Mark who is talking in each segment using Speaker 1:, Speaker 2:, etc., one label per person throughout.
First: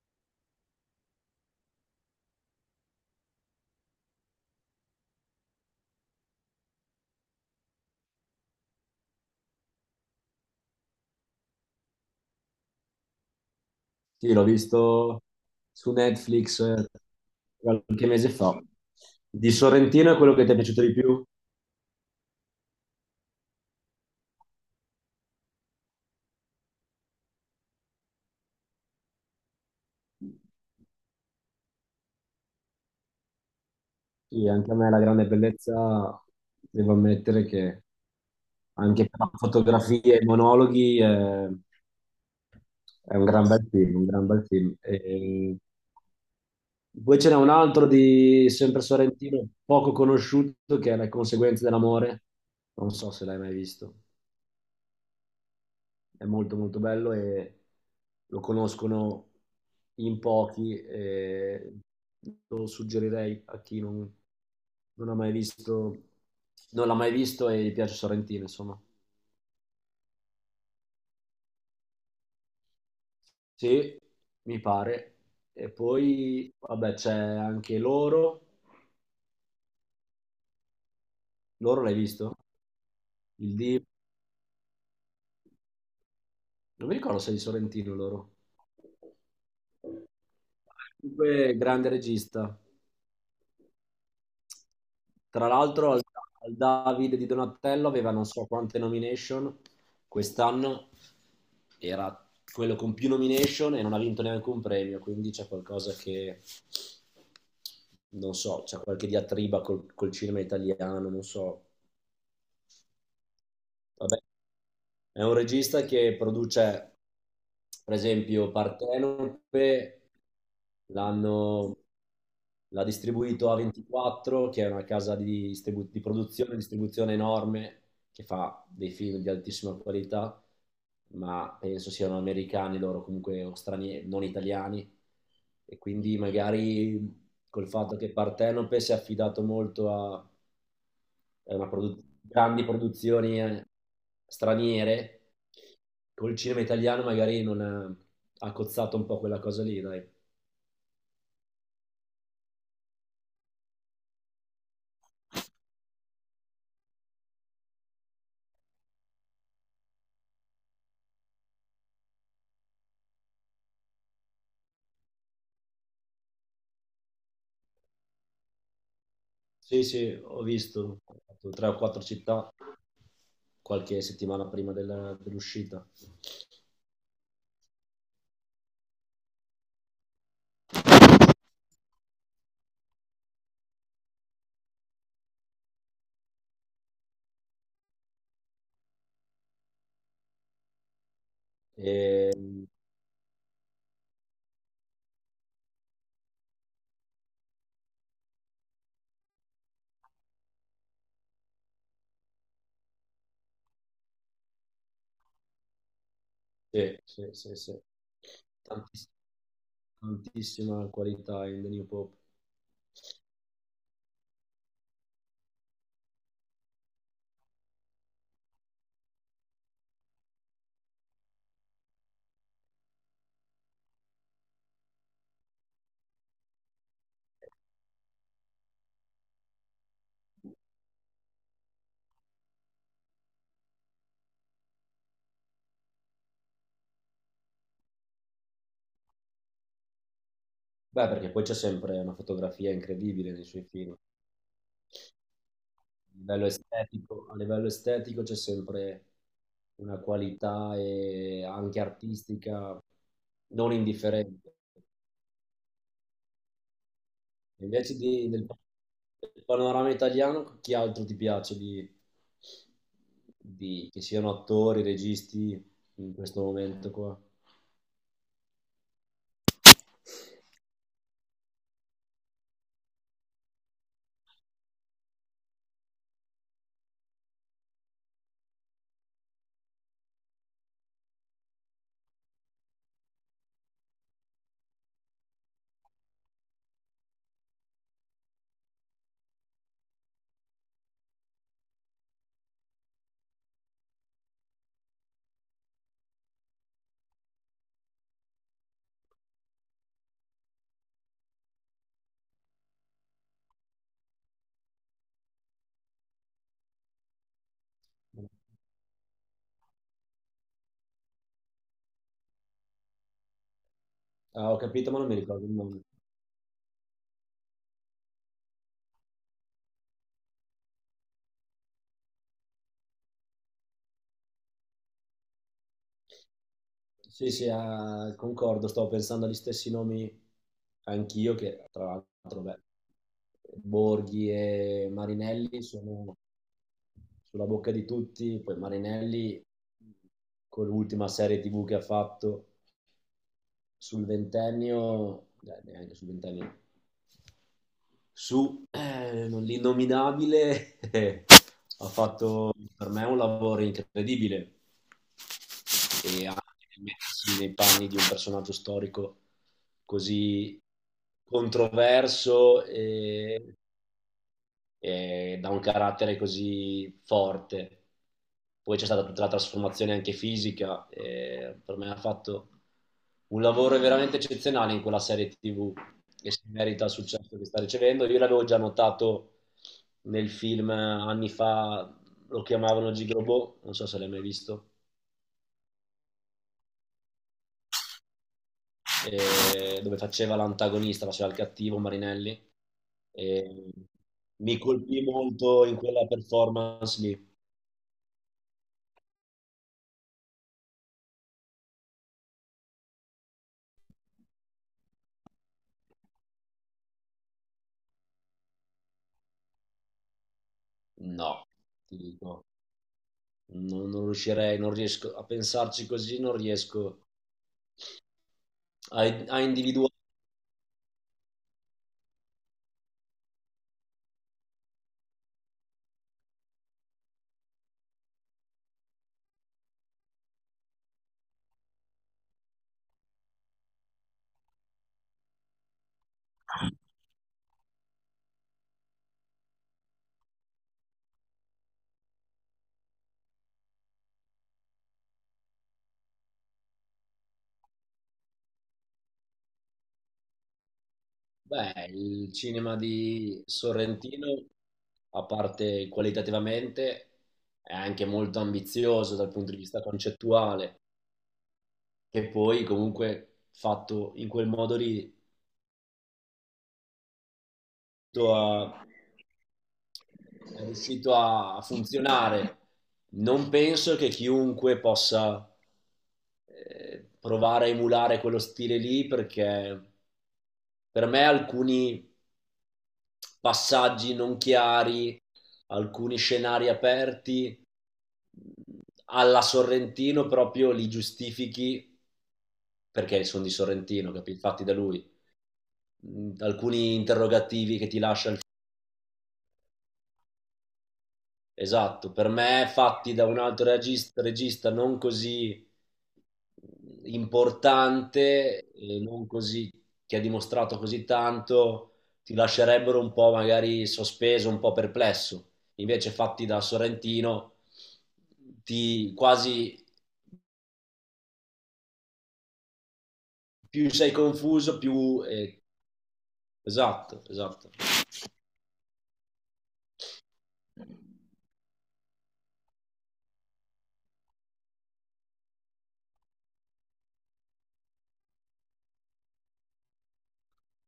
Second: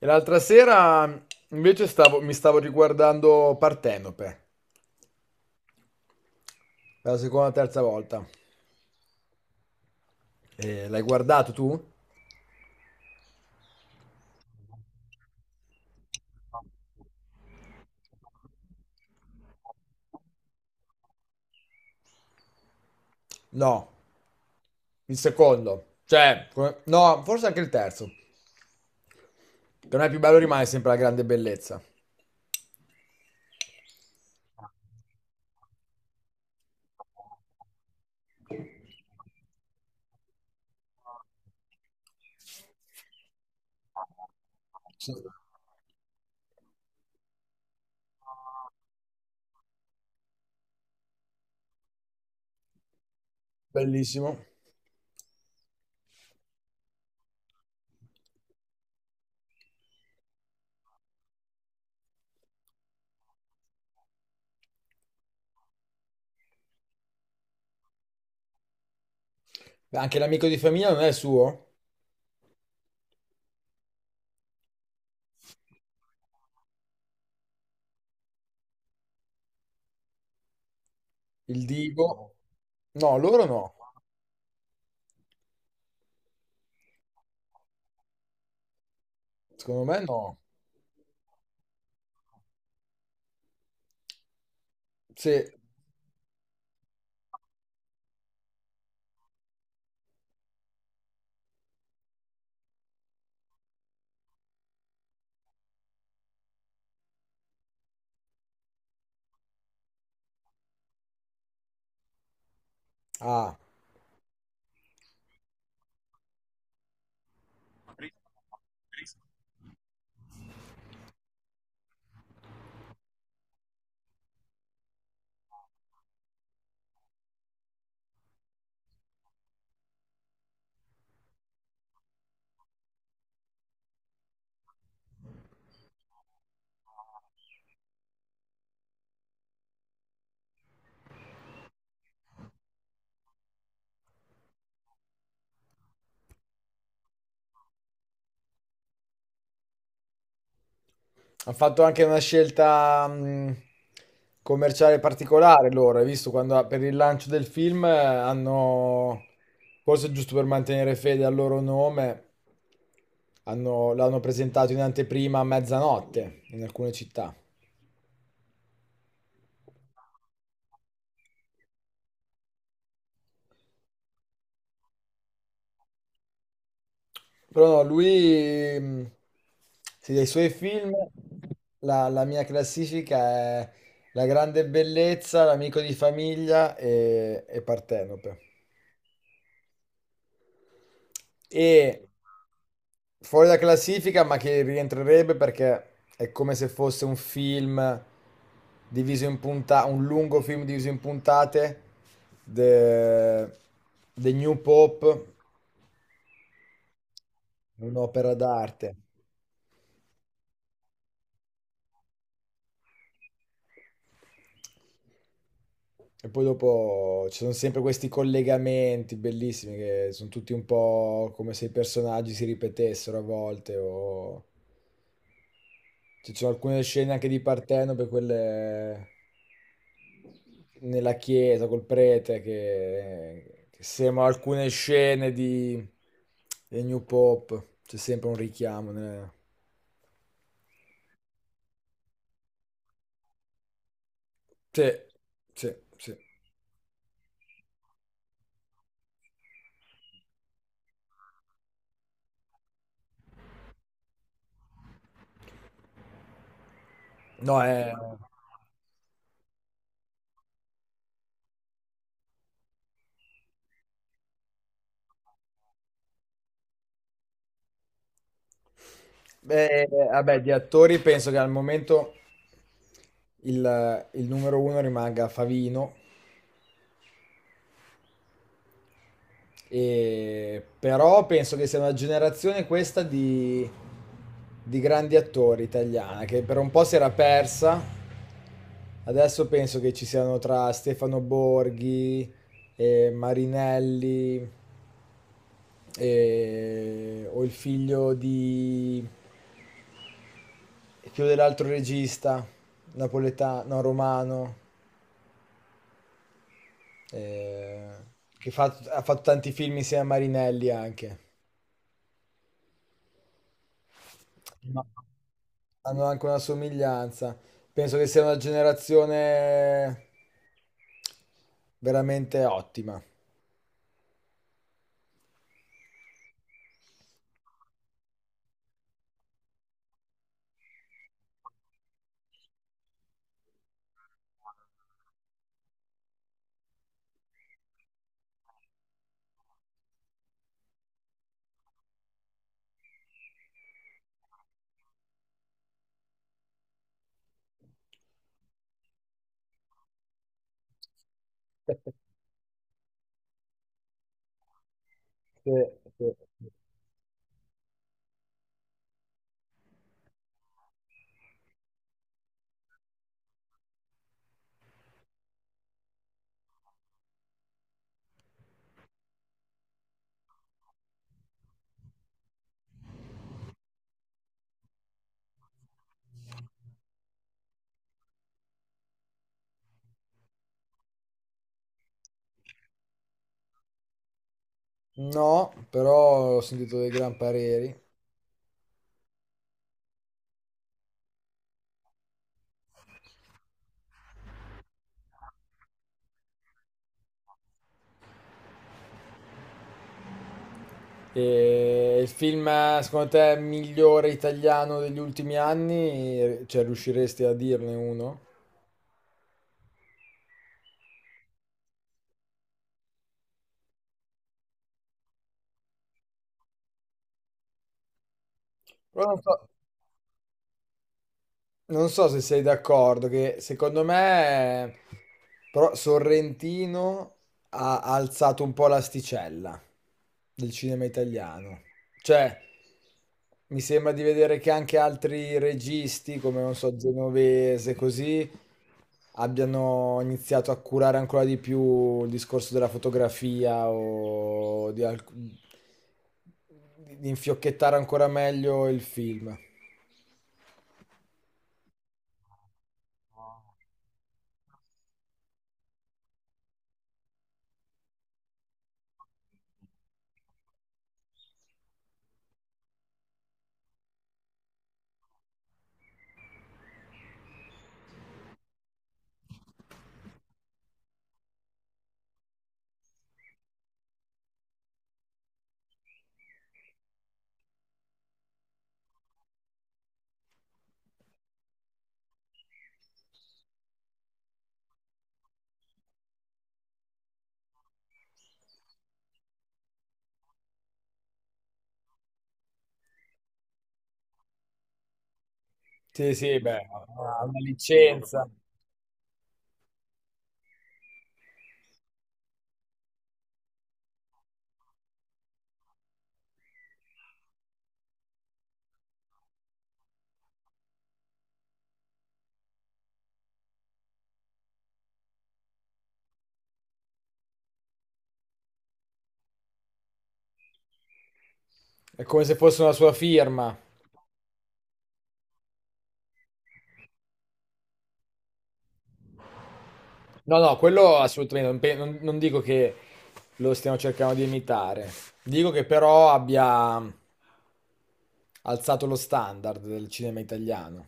Speaker 1: E l'altra sera invece mi stavo riguardando Partenope, per la seconda o terza volta. E l'hai guardato tu?
Speaker 2: Sì, l'ho visto su Netflix qualche mese fa. Di Sorrentino è quello che ti è piaciuto di più?
Speaker 1: No, il secondo. Cioè, no, forse anche il terzo. Per me il più bello rimane sempre La grande bellezza.
Speaker 2: Sì, anche a me la grande bellezza, devo ammettere che anche per la fotografia e i monologhi è un gran bel film, un gran bel film. E
Speaker 1: Sì.
Speaker 2: eh, poi ce n'è un altro di sempre Sorrentino, poco conosciuto, che è Le conseguenze dell'amore. Non so se l'hai mai visto.
Speaker 1: Bellissimo.
Speaker 2: È molto molto bello e lo conoscono in pochi e lo suggerirei a chi non ha mai visto, non l'ha mai visto e gli piace Sorrentino, insomma.
Speaker 1: Beh, anche L'amico di famiglia non è suo?
Speaker 2: Sì, mi pare. E poi, vabbè, c'è anche loro.
Speaker 1: Il
Speaker 2: Loro l'hai
Speaker 1: Divo?
Speaker 2: visto?
Speaker 1: No, loro
Speaker 2: Il
Speaker 1: no.
Speaker 2: D. Non mi ricordo se è di Sorrentino loro.
Speaker 1: Secondo me no.
Speaker 2: Comunque, grande regista.
Speaker 1: Sì.
Speaker 2: Tra l'altro, al David di Donatello aveva non so quante nomination quest'anno, era quello con più nomination e non ha vinto neanche un premio, quindi c'è qualcosa che non so, c'è qualche diatriba col cinema italiano, non so.
Speaker 1: Ah.
Speaker 2: Vabbè, è un regista che produce, per esempio, Partenope. L'hanno L'ha distribuito a 24, che è una casa di produzione e distribuzione enorme, che fa dei film di altissima qualità, ma penso siano americani loro, comunque, o stranieri, non italiani. E quindi magari col fatto che Partenope si è affidato molto a grandi produzioni straniere, col cinema italiano magari non ha, ha cozzato un po' quella cosa lì, dai.
Speaker 1: Ha fatto anche una scelta commerciale particolare loro. Hai visto quando per il lancio del film hanno, forse giusto per mantenere fede al loro nome, l'hanno presentato in anteprima a mezzanotte in alcune città.
Speaker 2: Sì, sì, ho fatto tre o quattro città qualche settimana prima dell'uscita.
Speaker 1: Però no, lui, sì, dei suoi film, la mia classifica è La grande bellezza, L'amico di famiglia e Partenope. E
Speaker 2: E,
Speaker 1: fuori da classifica, ma che rientrerebbe perché è come se fosse un film diviso in puntate, un lungo film diviso in puntate, The, The New Pope,
Speaker 2: sì, sì, sì, sì.
Speaker 1: un'opera d'arte.
Speaker 2: Tantiss- Tantissima qualità in The New Pope.
Speaker 1: E poi dopo ci sono sempre questi collegamenti bellissimi che sono tutti un po' come se i personaggi si ripetessero a volte o... Ci sono alcune scene anche di Partenope, quelle nella chiesa col prete, che sembrano alcune scene di, del New Pop. C'è sempre un richiamo.
Speaker 2: Beh, perché poi c'è sempre una fotografia incredibile nei suoi film.
Speaker 1: Sì, sì, sì.
Speaker 2: A livello estetico c'è sempre una qualità e anche artistica non indifferente.
Speaker 1: No, è...
Speaker 2: Invece del panorama italiano, chi altro ti piace che siano attori, registi in questo momento qua?
Speaker 1: Beh, vabbè, di attori penso che al momento il numero uno rimanga Favino. Però penso che sia una generazione questa di grandi attori italiana che per un po' si era persa. Adesso penso che ci siano tra Stefano Borghi e Marinelli o il figlio di quello dell'altro regista napoletano, no, romano, eh, ha fatto tanti film insieme a Marinelli anche.
Speaker 2: Ah, ho capito, ma non mi ricordo il nome.
Speaker 1: Hanno anche una somiglianza. Penso che sia una generazione veramente ottima.
Speaker 2: Sì, sì, ah, concordo, stavo pensando agli stessi nomi anch'io, che tra l'altro, beh, Borghi e Marinelli sono sulla bocca di tutti, poi Marinelli con l'ultima serie TV che ha fatto sul ventennio, neanche sul ventennio, su l'innominabile, ha fatto per me un lavoro incredibile
Speaker 1: Sì, sì.
Speaker 2: e anche mettersi nei panni di un personaggio storico così controverso e da un carattere così forte. Poi c'è stata tutta la trasformazione anche fisica, per me ha fatto un lavoro veramente eccezionale in quella serie TV che si merita il successo che sta ricevendo. Io l'avevo già notato nel film anni fa, lo chiamavano Gigrobot, non so se l'hai mai visto,
Speaker 1: No, però ho sentito dei gran pareri.
Speaker 2: dove faceva l'antagonista, faceva il cattivo Marinelli. E mi colpì molto in quella performance lì.
Speaker 1: E il film, secondo te, migliore italiano degli ultimi anni? Cioè, riusciresti a dirne uno?
Speaker 2: No, ti dico, non riuscirei, non riesco a pensarci così, non riesco a,
Speaker 1: Però non
Speaker 2: a
Speaker 1: so,
Speaker 2: individuare.
Speaker 1: non so se sei d'accordo, che secondo me però Sorrentino ha alzato un po' l'asticella del cinema italiano. Cioè, mi sembra di vedere che anche altri registi, come non so, Genovese, così, abbiano iniziato a curare ancora di più il discorso della fotografia o di, di infiocchettare ancora meglio il film.
Speaker 2: Beh, il cinema di Sorrentino, a parte qualitativamente, è anche molto ambizioso dal punto di vista concettuale, che poi comunque fatto in quel modo lì a, è riuscito a funzionare. Non penso che chiunque possa provare a emulare quello stile lì, perché per me alcuni passaggi non chiari, alcuni scenari aperti alla Sorrentino proprio li giustifichi perché sono di Sorrentino, capito? Fatti da lui.
Speaker 1: Sì, sì, beh,
Speaker 2: Alcuni
Speaker 1: ha una
Speaker 2: interrogativi che ti
Speaker 1: licenza,
Speaker 2: lascia il. Esatto, per me fatti da un altro regista, non così importante, non così, che ha dimostrato così tanto, ti lascerebbero un po' magari sospeso, un po' perplesso. Invece fatti da Sorrentino, ti quasi
Speaker 1: è come se fosse una sua firma.
Speaker 2: più sei confuso, più. Esatto, esatto.
Speaker 1: No, no, quello assolutamente, non, non dico che lo stiamo cercando di imitare, dico che però abbia alzato lo standard del cinema italiano.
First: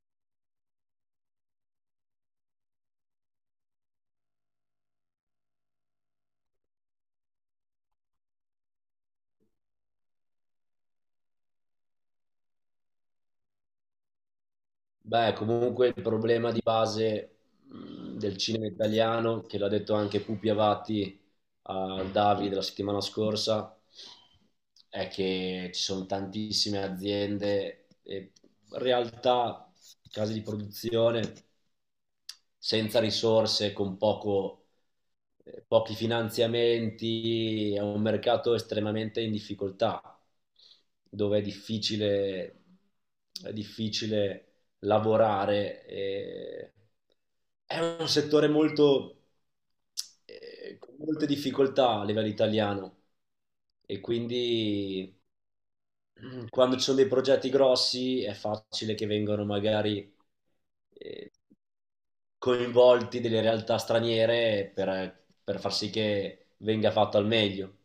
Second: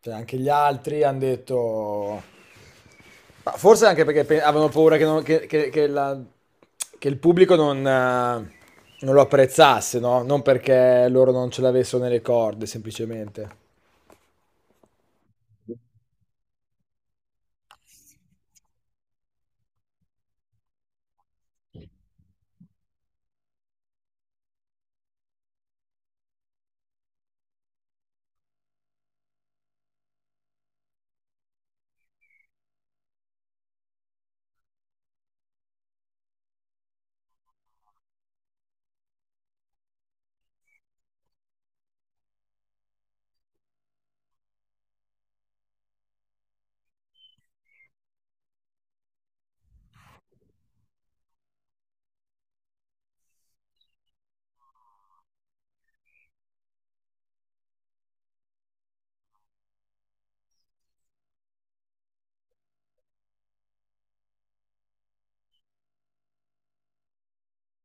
Speaker 1: Cioè, anche gli altri hanno detto... Ma forse anche perché avevano paura che, che la-, che il pubblico non, non lo apprezzasse, no? Non perché loro non ce l'avessero nelle corde, semplicemente.
Speaker 2: Beh, comunque il problema di base, del cinema italiano, che l'ha detto anche Pupi Avati al Davide la settimana scorsa, è che ci sono tantissime aziende e realtà, case di produzione senza risorse, con pochi finanziamenti, è un mercato estremamente in difficoltà, dove è difficile lavorare. E è un settore molto, con molte difficoltà a livello italiano, e quindi quando ci sono dei progetti grossi è facile che vengano magari eh, coinvolti delle realtà straniere per far sì che venga fatto al meglio.